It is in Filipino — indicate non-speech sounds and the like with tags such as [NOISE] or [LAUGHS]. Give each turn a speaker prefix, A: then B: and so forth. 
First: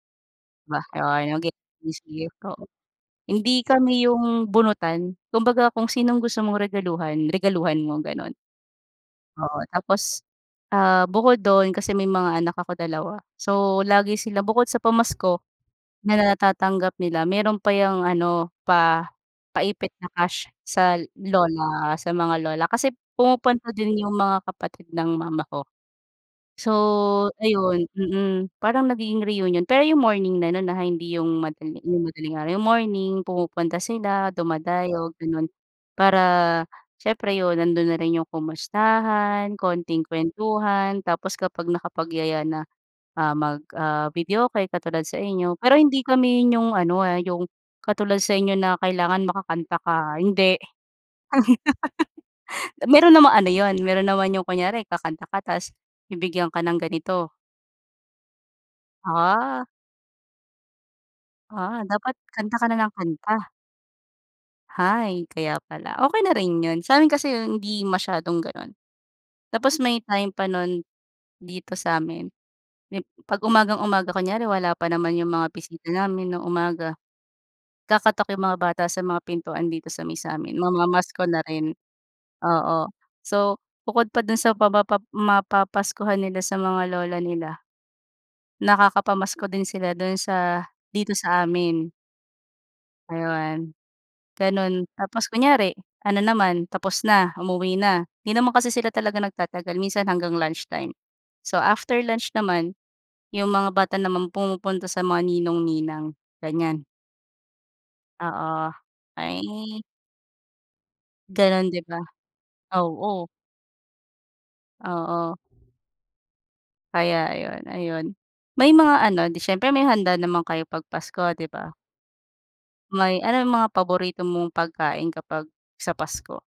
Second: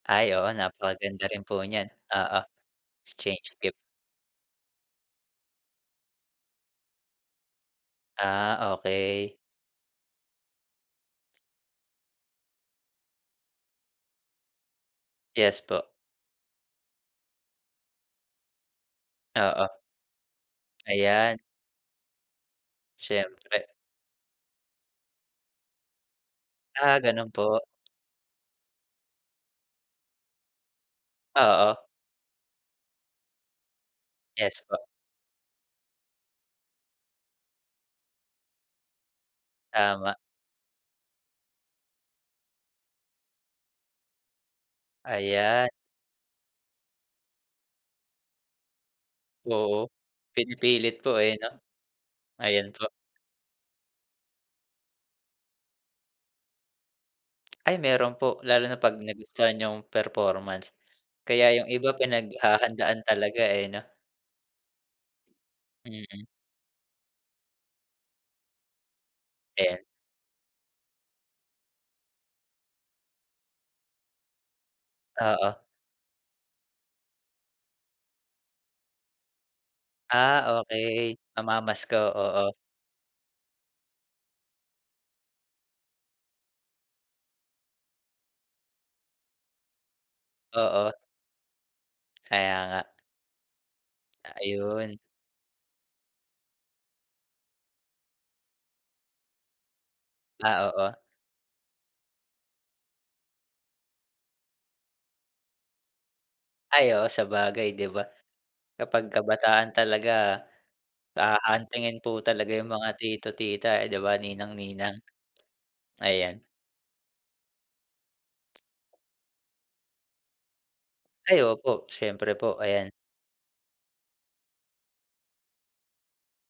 A: Ay, oo,
B: 'Di ba,
A: napakaganda
B: I want
A: rin
B: to give
A: po niyan,
B: this gift,
A: oo,
B: oo.
A: exchange
B: Hindi
A: gift.
B: kami yung bunutan kumbaga kung sinong gusto mong regaluhan, regaluhan mo, gano'n.
A: Ah, okey.
B: Oo, tapos, ah, bukod dun kasi may mga anak ako dalawa, so lagi sila bukod sa pamasko
A: Yes po.
B: na natatanggap nila, meron pa yung ano pa,
A: Oo.
B: pa-ipit na cash sa
A: Ayan.
B: lola, sa mga lola kasi
A: Siyempre.
B: pumupunta din yung mga kapatid ng mama ko. So
A: Ah, ganun po.
B: ayun, mm, parang nagiging reunion pero yung morning na no'n, ha, hindi yung
A: Oo.
B: madali yung madaling araw, yung morning pumupunta sila,
A: Yes, po.
B: dumadayo gano'n. Para siyempre 'yon nandun na rin 'yong kumustahan, konting
A: Tama.
B: kuwentuhan tapos kapag nakapagyaya na, ah, mag ah, videoke katulad sa inyo,
A: Ayan.
B: pero hindi kami yung ano, ah, yung katulad sa inyo na kailangan makakanta
A: Oo,
B: ka, ah, hindi.
A: pinipilit po, eh, 'no. Ayan
B: [LAUGHS]
A: po.
B: Meron namang ano yun, meron naman yung kunyari kakanta ka tas bibigyan ka ng ganito.
A: Ay meron po, lalo na 'pag nagustuhan
B: Ah.
A: yung performance. Kaya yung
B: Ah,
A: iba
B: dapat kanta ka ng
A: pinaghahandaan talaga,
B: kanta.
A: eh, 'no.
B: Hay, kaya pala, okey
A: Mm.
B: na rin yun, sa'min kasi yun hindi masyadong gano'n. Tapos
A: Eh.
B: may time pa nun dito sa'min, yung 'pag umagang-umaga kunyari wala pa naman yung mga
A: Oo.
B: bisita namin ng umaga, kakatok yung mga bata sa mga pintuan dito sa may sa amin
A: Ah, okey,
B: mamamasko na rin,
A: mamamasko, oo.
B: oo. So bukod pa dun sa mapapa mapapaskuhan nila sa mga lola nila nakakapamasko din sila dun sa,
A: Oo.
B: dito sa amin.
A: Kaya nga.
B: Ayun, ganun
A: Ayun.
B: tapos kunyari ano naman, tapos na umuwi na, 'di naman kasi sila talaga nagtatagal minsan hanggang lunch
A: Ah,
B: time.
A: oo.
B: So, after lunch naman, 'yong mga bata naman pumupunta sa mga ninong, ninang ganiyan.
A: Ay, oo, sabagay, 'di ba?
B: Oo,
A: Kapag kabataan
B: ay.
A: talaga, ah,
B: Gano'n 'di
A: huhuntingin
B: ba,
A: po talaga yung mga
B: oo.
A: tito, tita, eh, 'di ba, ninang, ninang,
B: Oo.
A: ayan.
B: Kaya ayun, ayun. May mga ano, 'di siyempre may handa naman kayo pag Pasko
A: Ay
B: 'di ba?
A: opo, siyempre po, ayan.
B: May ano 'yung mga paborito mong pagkain kapag sa Pasko?